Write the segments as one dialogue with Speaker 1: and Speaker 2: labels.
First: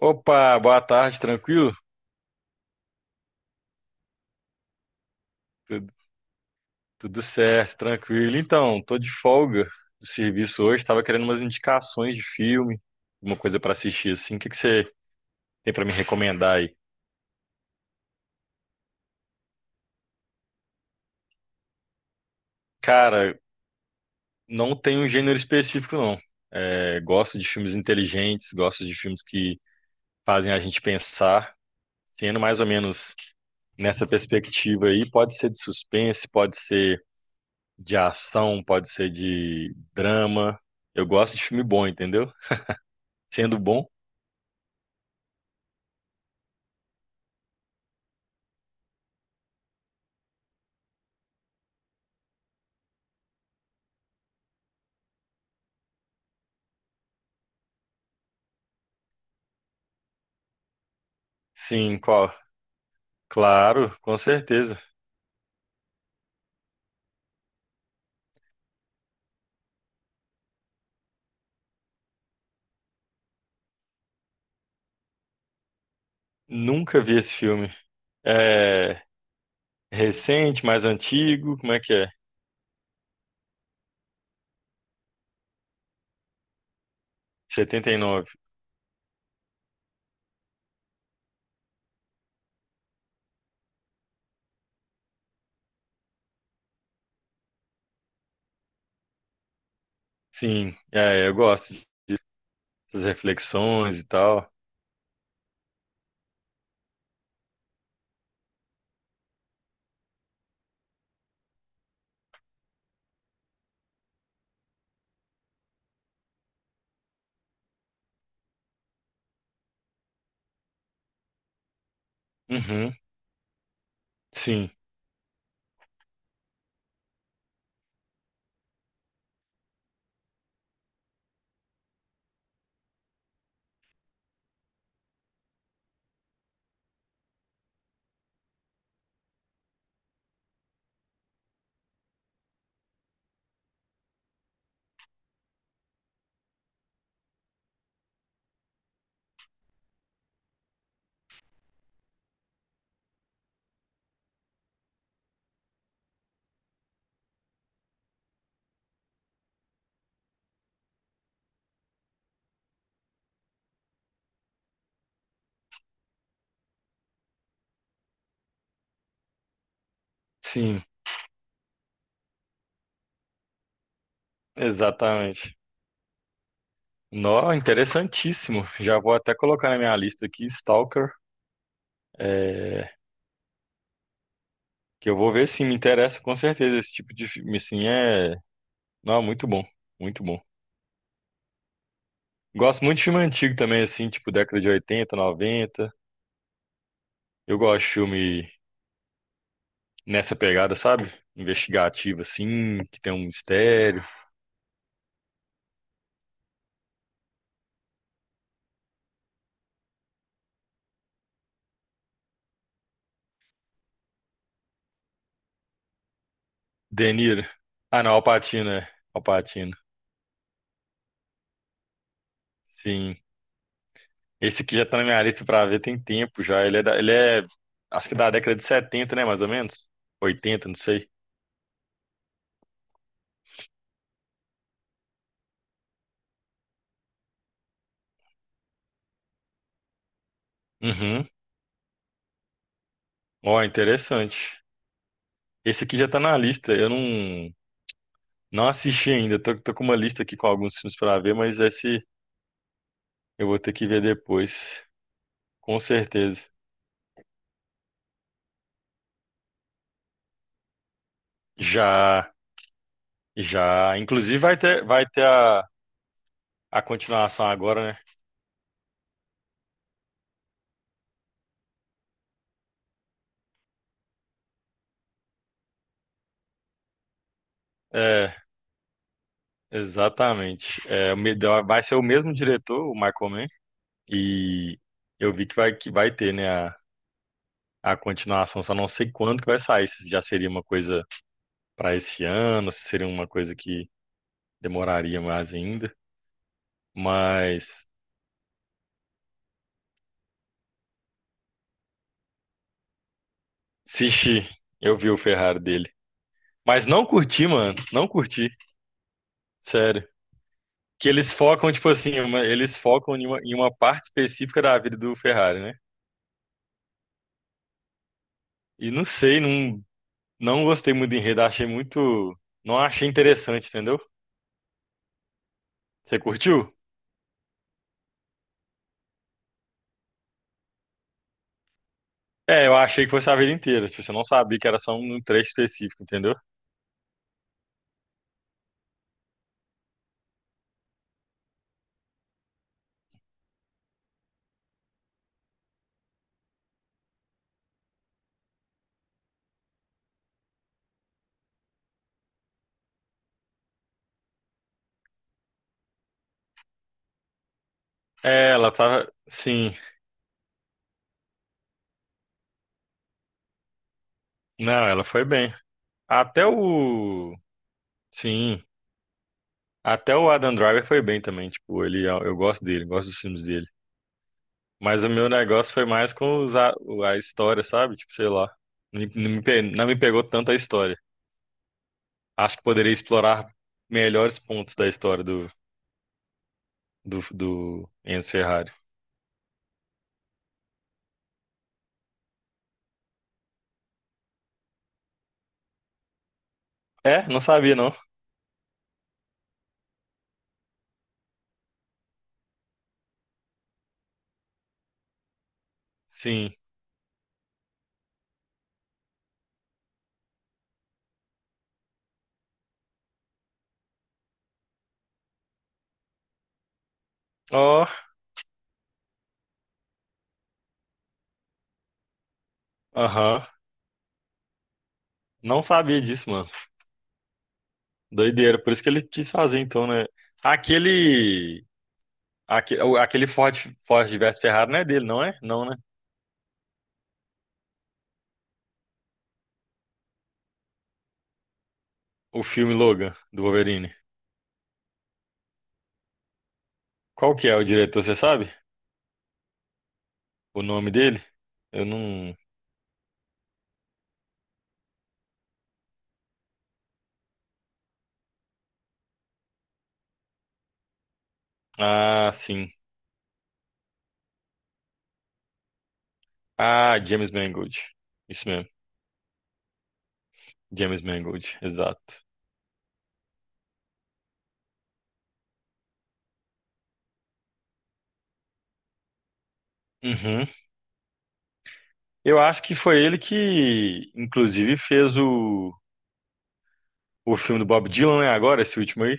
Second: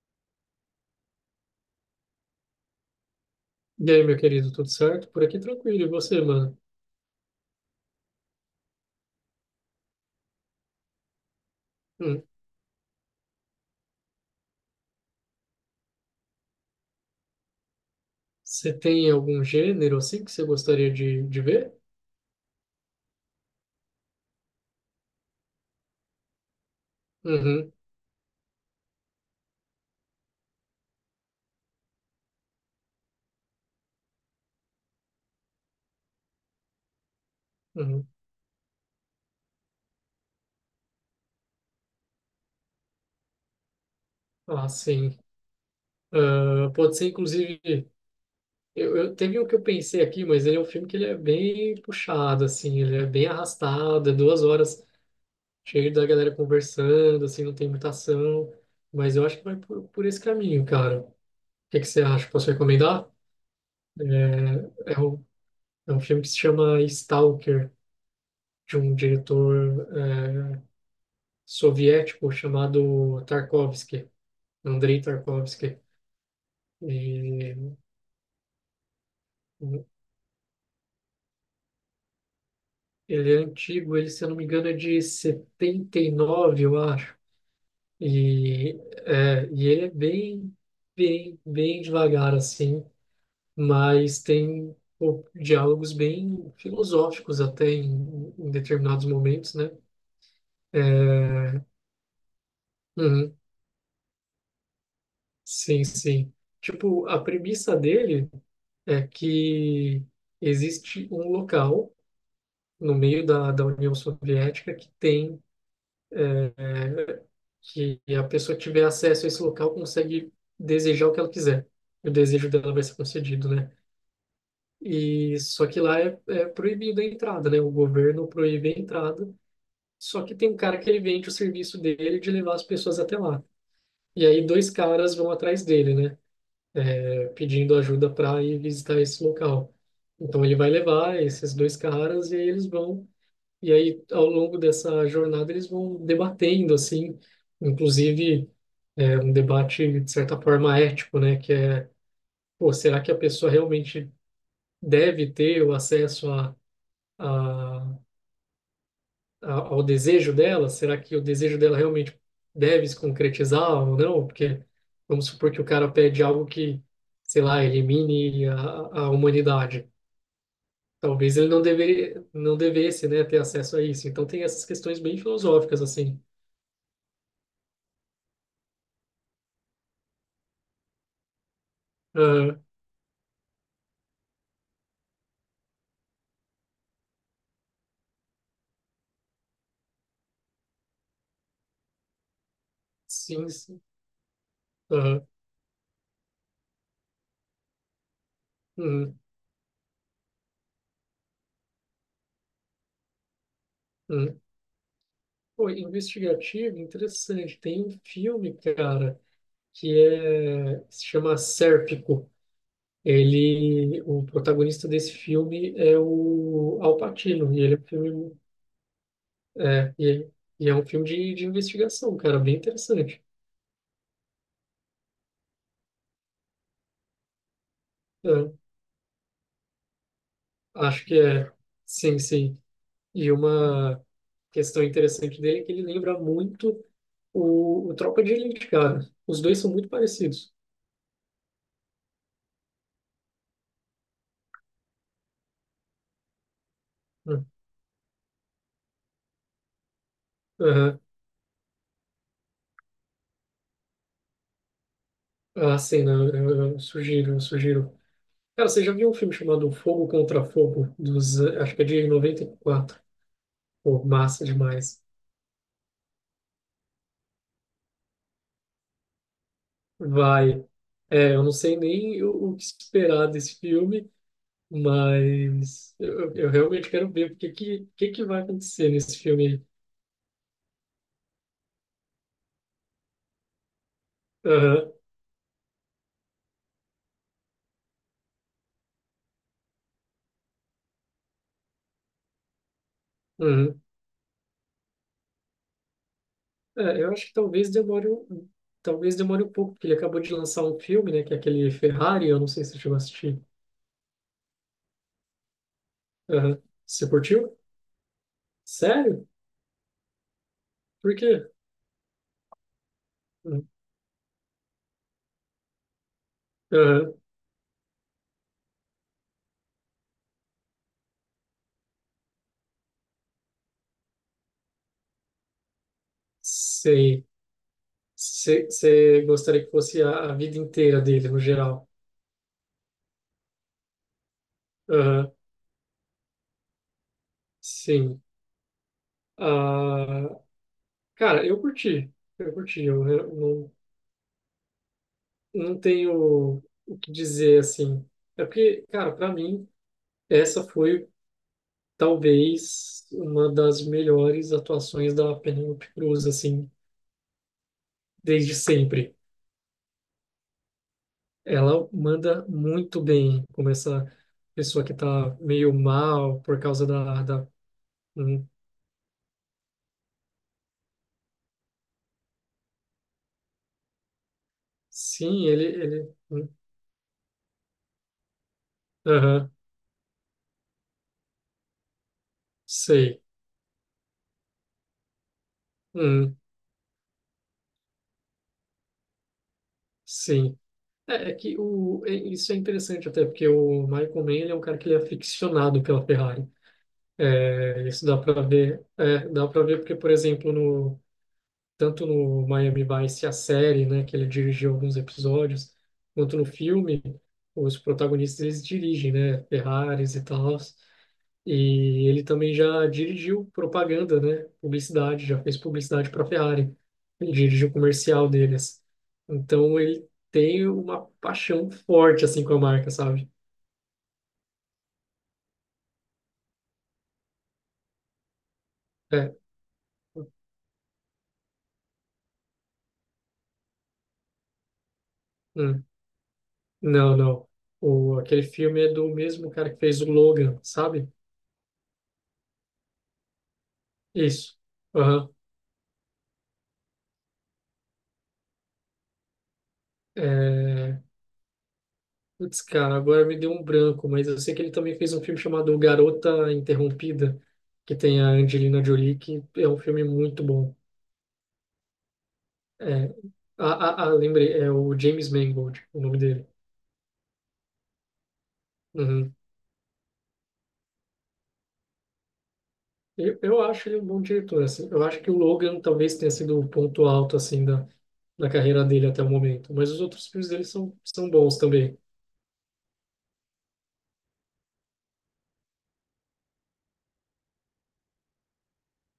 Speaker 1: Opa, boa tarde, tranquilo?
Speaker 2: E aí, meu querido, tudo certo? Por aqui tranquilo. E
Speaker 1: Tudo,
Speaker 2: você, mano?
Speaker 1: tudo certo, tranquilo. Então, tô de folga do serviço hoje, tava querendo umas indicações de
Speaker 2: Hum.
Speaker 1: filme, uma coisa pra assistir assim. O que que você tem pra me recomendar aí?
Speaker 2: Você tem algum gênero assim que você gostaria de ver?
Speaker 1: Cara, não tem um gênero específico não. É, gosto de
Speaker 2: Uhum,
Speaker 1: filmes inteligentes, gosto de filmes que fazem a gente pensar, sendo mais ou menos nessa perspectiva aí, pode ser de suspense, pode ser de
Speaker 2: uhum.
Speaker 1: ação, pode ser de drama. Eu gosto de filme bom, entendeu? Sendo bom.
Speaker 2: Ah, sim. Ah, pode ser, inclusive. Eu teve um que eu pensei aqui, mas ele é um filme que ele é bem puxado, assim, ele é bem arrastado, é 2 horas cheio da galera conversando, assim, não tem muita ação. Mas eu acho que vai por esse caminho, cara. O que que
Speaker 1: Sim,
Speaker 2: você acha?
Speaker 1: qual?
Speaker 2: Posso recomendar?
Speaker 1: Claro, com certeza.
Speaker 2: É, é um, é um filme que se chama Stalker. De um diretor soviético chamado Tarkovsky, Andrei Tarkovsky.
Speaker 1: Nunca vi esse
Speaker 2: E
Speaker 1: filme. É recente, mais antigo, como é que é?
Speaker 2: ele é antigo, ele, se eu não me engano, é de 79 eu acho.
Speaker 1: Setenta e nove.
Speaker 2: E, e ele é bem devagar, assim, mas tem pô, diálogos bem filosóficos até em determinados momentos, né?
Speaker 1: Sim, é, eu
Speaker 2: É,
Speaker 1: gosto dessas
Speaker 2: uhum,
Speaker 1: reflexões e tal.
Speaker 2: sim, sim. Tipo, a premissa dele é que existe um local no meio da União Soviética que tem é, é, que a pessoa que tiver acesso a esse local consegue desejar o que ela quiser. O desejo dela vai
Speaker 1: Uhum,
Speaker 2: ser concedido, né?
Speaker 1: sim,
Speaker 2: E só que lá é proibido a entrada, né? O governo proíbe a entrada. Só que tem um cara que ele vende o serviço dele de levar as pessoas até lá. E aí dois caras vão atrás dele, né? Pedindo ajuda para ir visitar esse local. Então ele vai levar esses dois caras e aí eles vão e aí ao longo dessa jornada eles vão debatendo assim, inclusive um debate de certa forma ético, né? Que é, pô, será que a pessoa realmente deve ter o acesso a ao desejo dela? Será que o desejo dela realmente deve se concretizar ou não? Porque vamos supor que o cara pede algo que, sei lá, elimine a humanidade.
Speaker 1: sim,
Speaker 2: Talvez ele não deveria, não devesse, né, ter acesso a isso. Então tem essas questões bem
Speaker 1: exatamente.
Speaker 2: filosóficas assim.
Speaker 1: Nó, interessantíssimo. Já vou até colocar na minha lista aqui, Stalker,
Speaker 2: Aham,
Speaker 1: é, que eu vou ver se me interessa com certeza esse tipo de filme, assim, é... Não, muito bom, muito bom. Gosto muito de filme
Speaker 2: sim,
Speaker 1: antigo também,
Speaker 2: sim.
Speaker 1: assim, tipo década de oitenta
Speaker 2: Aham,
Speaker 1: noventa. Eu gosto de filme
Speaker 2: hum,
Speaker 1: nessa pegada, sabe? Investigativo, assim, que tem um mistério.
Speaker 2: hum. Pô, investigativo, interessante. Tem um filme, cara, que se chama Sérpico. Ele, o protagonista desse filme é o Al
Speaker 1: De Niro.
Speaker 2: Pacino, e ele é um
Speaker 1: Ah, não, Al
Speaker 2: filme,
Speaker 1: Pacino, é. Al Pacino.
Speaker 2: é, e, é um filme de investigação, cara, bem
Speaker 1: Sim.
Speaker 2: interessante.
Speaker 1: Esse aqui já tá na minha lista pra ver tem tempo já. Ele é, acho que da
Speaker 2: É,
Speaker 1: década de 70, né, mais ou menos? 80, não
Speaker 2: acho
Speaker 1: sei.
Speaker 2: que é, sim, sim. E uma questão interessante dele é que ele lembra muito o Tropa de Elite, cara. Os dois são muito parecidos,
Speaker 1: Uhum. Ó, interessante. Esse aqui já tá na lista. Eu
Speaker 2: né?
Speaker 1: não, não assisti ainda. Tô com uma lista aqui com alguns filmes
Speaker 2: Aham.
Speaker 1: pra ver, mas esse eu vou ter que ver depois.
Speaker 2: Ah,
Speaker 1: Com
Speaker 2: sim, né?
Speaker 1: certeza.
Speaker 2: Eu sugiro, eu sugiro. Cara, você já viu um filme chamado Fogo contra Fogo, acho que é de
Speaker 1: Já.
Speaker 2: 94?
Speaker 1: Já,
Speaker 2: Pô,
Speaker 1: inclusive
Speaker 2: massa
Speaker 1: vai ter,
Speaker 2: demais.
Speaker 1: vai ter a continuação agora, né?
Speaker 2: Vai. É, eu não sei nem o que esperar desse filme, mas eu realmente quero ver o que que
Speaker 1: É,
Speaker 2: vai acontecer nesse filme aí.
Speaker 1: exatamente. Vai ser o mesmo diretor, o Michael Mann, e
Speaker 2: Aham,
Speaker 1: eu vi que vai ter, né, a continuação, só não sei quando que vai sair, se já seria uma coisa para esse ano, se seria uma coisa
Speaker 2: uhum.
Speaker 1: que demoraria mais ainda.
Speaker 2: É, eu acho que talvez
Speaker 1: Mas,
Speaker 2: demore um pouco, porque ele acabou de lançar um filme, né, que é aquele Ferrari, eu não sei se você chegou a assistir.
Speaker 1: Sishi, eu vi o Ferrari dele.
Speaker 2: Aham.
Speaker 1: Mas não
Speaker 2: Você
Speaker 1: curti,
Speaker 2: curtiu?
Speaker 1: mano, não curti,
Speaker 2: Sério?
Speaker 1: sério. Que
Speaker 2: Por
Speaker 1: eles
Speaker 2: quê?
Speaker 1: focam, tipo assim, eles focam em
Speaker 2: Uhum.
Speaker 1: uma parte específica da vida do Ferrari, né?
Speaker 2: Aham,
Speaker 1: E não sei, não, não gostei muito do enredo, achei muito. Não achei interessante, entendeu? Você curtiu?
Speaker 2: sei. Você gostaria que fosse a vida inteira dele, no geral.
Speaker 1: É, eu achei que fosse a vida inteira, tipo, você não sabia que era só um
Speaker 2: Aham,
Speaker 1: trecho específico, entendeu?
Speaker 2: sim. Ah, cara, eu curti. Eu curti. Não, não tenho o que dizer assim. É porque, cara, pra mim, essa foi talvez uma das melhores atuações da Penélope Cruz, assim,
Speaker 1: É,
Speaker 2: desde
Speaker 1: ela tava.
Speaker 2: sempre.
Speaker 1: Sim,
Speaker 2: Ela manda muito bem, como essa pessoa
Speaker 1: não,
Speaker 2: que
Speaker 1: ela foi
Speaker 2: tá
Speaker 1: bem.
Speaker 2: meio mal
Speaker 1: Até
Speaker 2: por causa da,
Speaker 1: o.
Speaker 2: da... Hum,
Speaker 1: Sim, até o Adam Driver foi bem também, tipo, ele, é, eu gosto dele, gosto dos filmes dele. Mas o meu
Speaker 2: sim, ele,
Speaker 1: negócio foi mais
Speaker 2: ele...
Speaker 1: com a história, sabe? Tipo, sei lá.
Speaker 2: Aham,
Speaker 1: Não me pegou tanto a história. Acho que poderia
Speaker 2: sei.
Speaker 1: explorar melhores pontos da história
Speaker 2: Hum,
Speaker 1: do Enzo Ferrari.
Speaker 2: sim. Isso é interessante até, porque o Michael Mann, ele é um cara que ele é aficionado pela Ferrari.
Speaker 1: É, não sabia,
Speaker 2: É,
Speaker 1: não.
Speaker 2: isso dá para ver, dá para ver porque, por exemplo, tanto no Miami Vice, a série, né, que ele dirigiu alguns episódios, quanto no
Speaker 1: Sim.
Speaker 2: filme, os protagonistas, eles dirigem, né, Ferraris e tal. E ele também já dirigiu propaganda, né? Publicidade, já fez publicidade para a Ferrari. Ele dirigiu o
Speaker 1: Ó,
Speaker 2: comercial deles. Então ele tem uma paixão forte assim com a marca, sabe?
Speaker 1: aham. Não sabia disso, mano. Doideira. Por isso que ele quis
Speaker 2: É.
Speaker 1: fazer, então, né? Aquele. Aquele Ford, Ford versus Ferrari não é dele, não é? Não, né?
Speaker 2: Hum, não, não. Aquele filme é do mesmo cara que fez o Logan, sabe?
Speaker 1: O filme Logan, do Wolverine.
Speaker 2: Isso. Aham.
Speaker 1: Qual que é o diretor, você sabe? O nome
Speaker 2: É...
Speaker 1: dele? Eu não.
Speaker 2: Putz, cara, agora me deu um branco, mas eu sei que ele também fez um filme chamado Garota Interrompida, que tem a Angelina Jolie, que é um filme muito bom.
Speaker 1: Ah, sim.
Speaker 2: É, ah, lembrei, é o James Mangold, o nome dele.
Speaker 1: Ah, James Mangold. Isso mesmo.
Speaker 2: Uhum.
Speaker 1: James Mangold, exato.
Speaker 2: Eu acho ele um bom diretor, assim. Eu acho que o Logan talvez tenha sido o ponto alto, assim, da carreira dele até o momento. Mas os outros
Speaker 1: Uhum.
Speaker 2: filmes dele são bons também.
Speaker 1: Eu acho que foi ele que, inclusive, fez o filme do Bob Dylan, né? Agora, esse último aí.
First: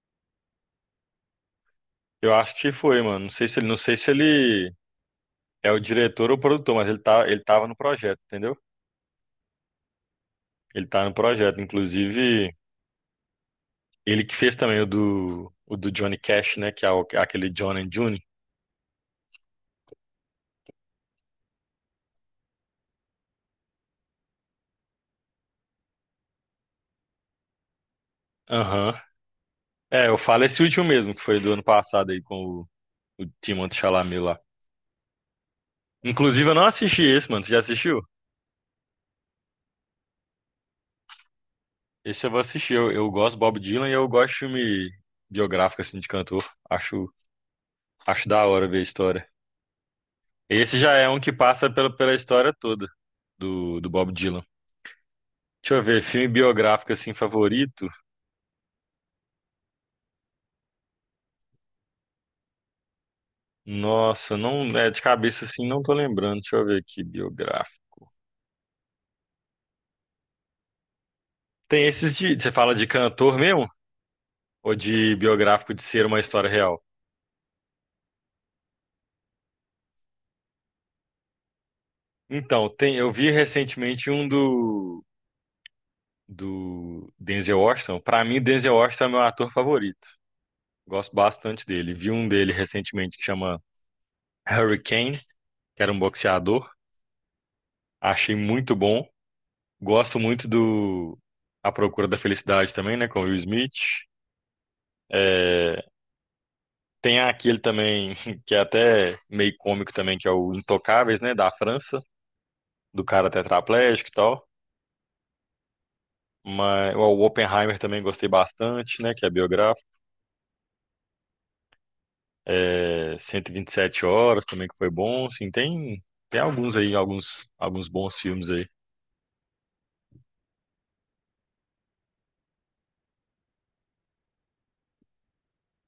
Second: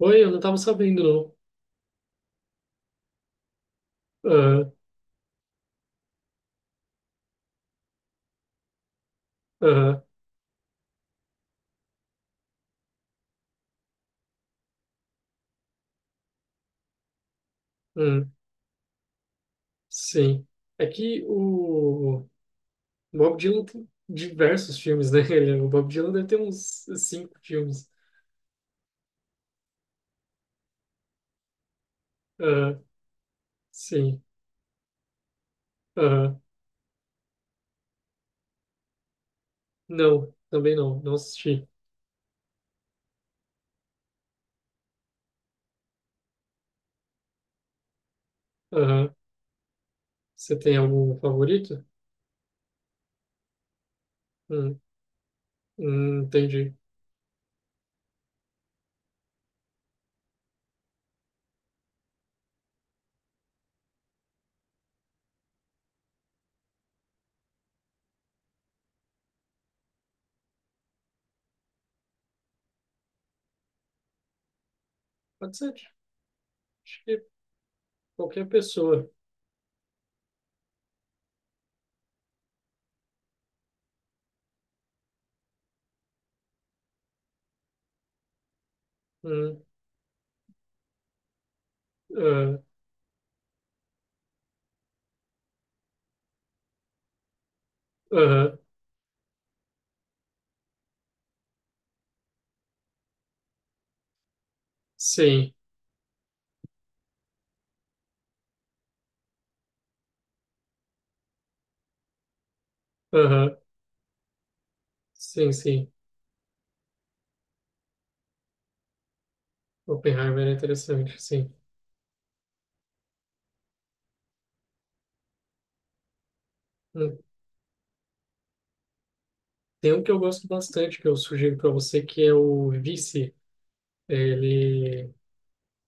Speaker 2: Oi, eu não estava sabendo, não.
Speaker 1: Eu acho que foi, mano. Não sei se ele
Speaker 2: Aham,
Speaker 1: é o diretor ou o produtor, mas ele tá, ele tava no projeto, entendeu?
Speaker 2: aham,
Speaker 1: Ele tá no projeto. Inclusive, ele que fez também o do Johnny Cash, né? Que é aquele John and June.
Speaker 2: hum, sim. É que o Bob Dylan tem diversos filmes, né? O Bob Dylan deve ter uns cinco filmes.
Speaker 1: Aham. É, eu falo esse último mesmo, que foi do ano passado aí com
Speaker 2: Aham,
Speaker 1: o Timothée Chalamet
Speaker 2: sim.
Speaker 1: lá.
Speaker 2: Aham,
Speaker 1: Inclusive, eu não assisti esse, mano. Você já assistiu?
Speaker 2: não, também não assisti.
Speaker 1: Esse eu vou assistir. Eu gosto do Bob Dylan e eu gosto de filme biográfico, assim, de cantor. Acho, acho da hora ver a
Speaker 2: Aham.
Speaker 1: história.
Speaker 2: Você tem
Speaker 1: Esse já é
Speaker 2: algum
Speaker 1: um que passa
Speaker 2: favorito?
Speaker 1: pela, pela história toda do, do Bob Dylan.
Speaker 2: Hum,
Speaker 1: Deixa eu ver, filme
Speaker 2: entendi.
Speaker 1: biográfico, assim, favorito? Nossa, não, é de cabeça, assim, não tô lembrando. Deixa eu ver aqui, biográfico. Tem esses de, você fala de cantor mesmo? Ou de
Speaker 2: Pode ser
Speaker 1: biográfico de ser uma história real?
Speaker 2: acho que qualquer pessoa.
Speaker 1: Então, tem, eu vi recentemente um do Denzel Washington, pra mim Denzel Washington é meu ator
Speaker 2: Hum,
Speaker 1: favorito. Gosto bastante dele. Vi um dele
Speaker 2: ah,
Speaker 1: recentemente que chama Hurricane, que era um boxeador. Achei
Speaker 2: aham,
Speaker 1: muito bom. Gosto muito do A Procura da Felicidade também, né, com o Will Smith.
Speaker 2: sim,
Speaker 1: É, tem aquele também que é até meio cômico também, que é o Intocáveis, né, da França, do cara
Speaker 2: aham,
Speaker 1: tetraplégico e tal.
Speaker 2: sim, sim.
Speaker 1: Mas ó, o Oppenheimer também gostei bastante, né, que é biográfico.
Speaker 2: Oppenheimer é interessante, sim.
Speaker 1: É, 127 horas também que foi bom, assim, tem alguns aí,
Speaker 2: Hum,
Speaker 1: alguns bons filmes aí.
Speaker 2: tem um que eu gosto bastante, que eu sugiro para você, que é o Vice. Ele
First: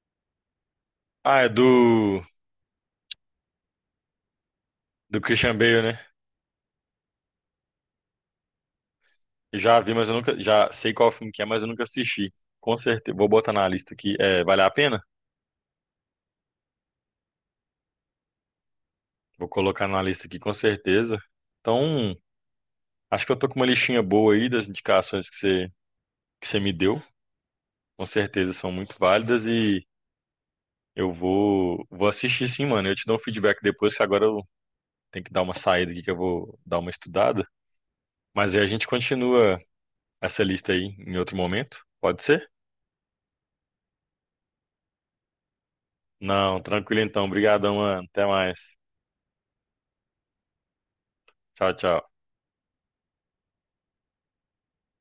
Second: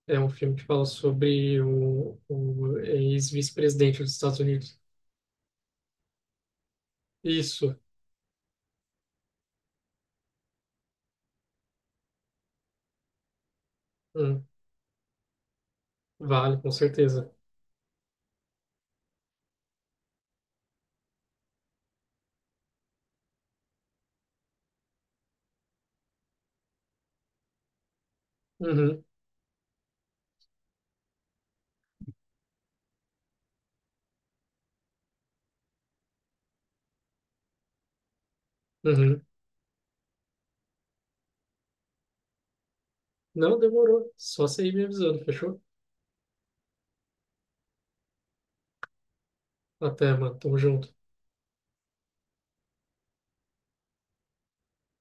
Speaker 2: é um filme que fala
Speaker 1: Ah, é
Speaker 2: sobre o, o ex-vice-presidente dos Estados Unidos.
Speaker 1: do Christian Bale, né?
Speaker 2: Isso,
Speaker 1: Já vi, mas eu nunca já sei qual filme que é, mas eu nunca assisti. Com certeza, vou botar na lista aqui. É,
Speaker 2: hum,
Speaker 1: vale a pena?
Speaker 2: vale, com certeza.
Speaker 1: Vou colocar na lista aqui com certeza. Então, acho que eu tô com uma listinha boa aí das indicações que você me deu. Com certeza são muito
Speaker 2: Uhum,
Speaker 1: válidas e eu vou assistir sim, mano. Eu te dou um feedback depois, que agora eu tenho que dar uma saída aqui que eu vou dar uma estudada. Mas aí a gente
Speaker 2: uhum.
Speaker 1: continua essa lista aí em outro momento. Pode ser?
Speaker 2: Não demorou, só você ir me avisando, fechou?
Speaker 1: Não, tranquilo então. Obrigadão, mano. Até mais.
Speaker 2: Até, mano. Tamo junto.
Speaker 1: Tchau, tchau.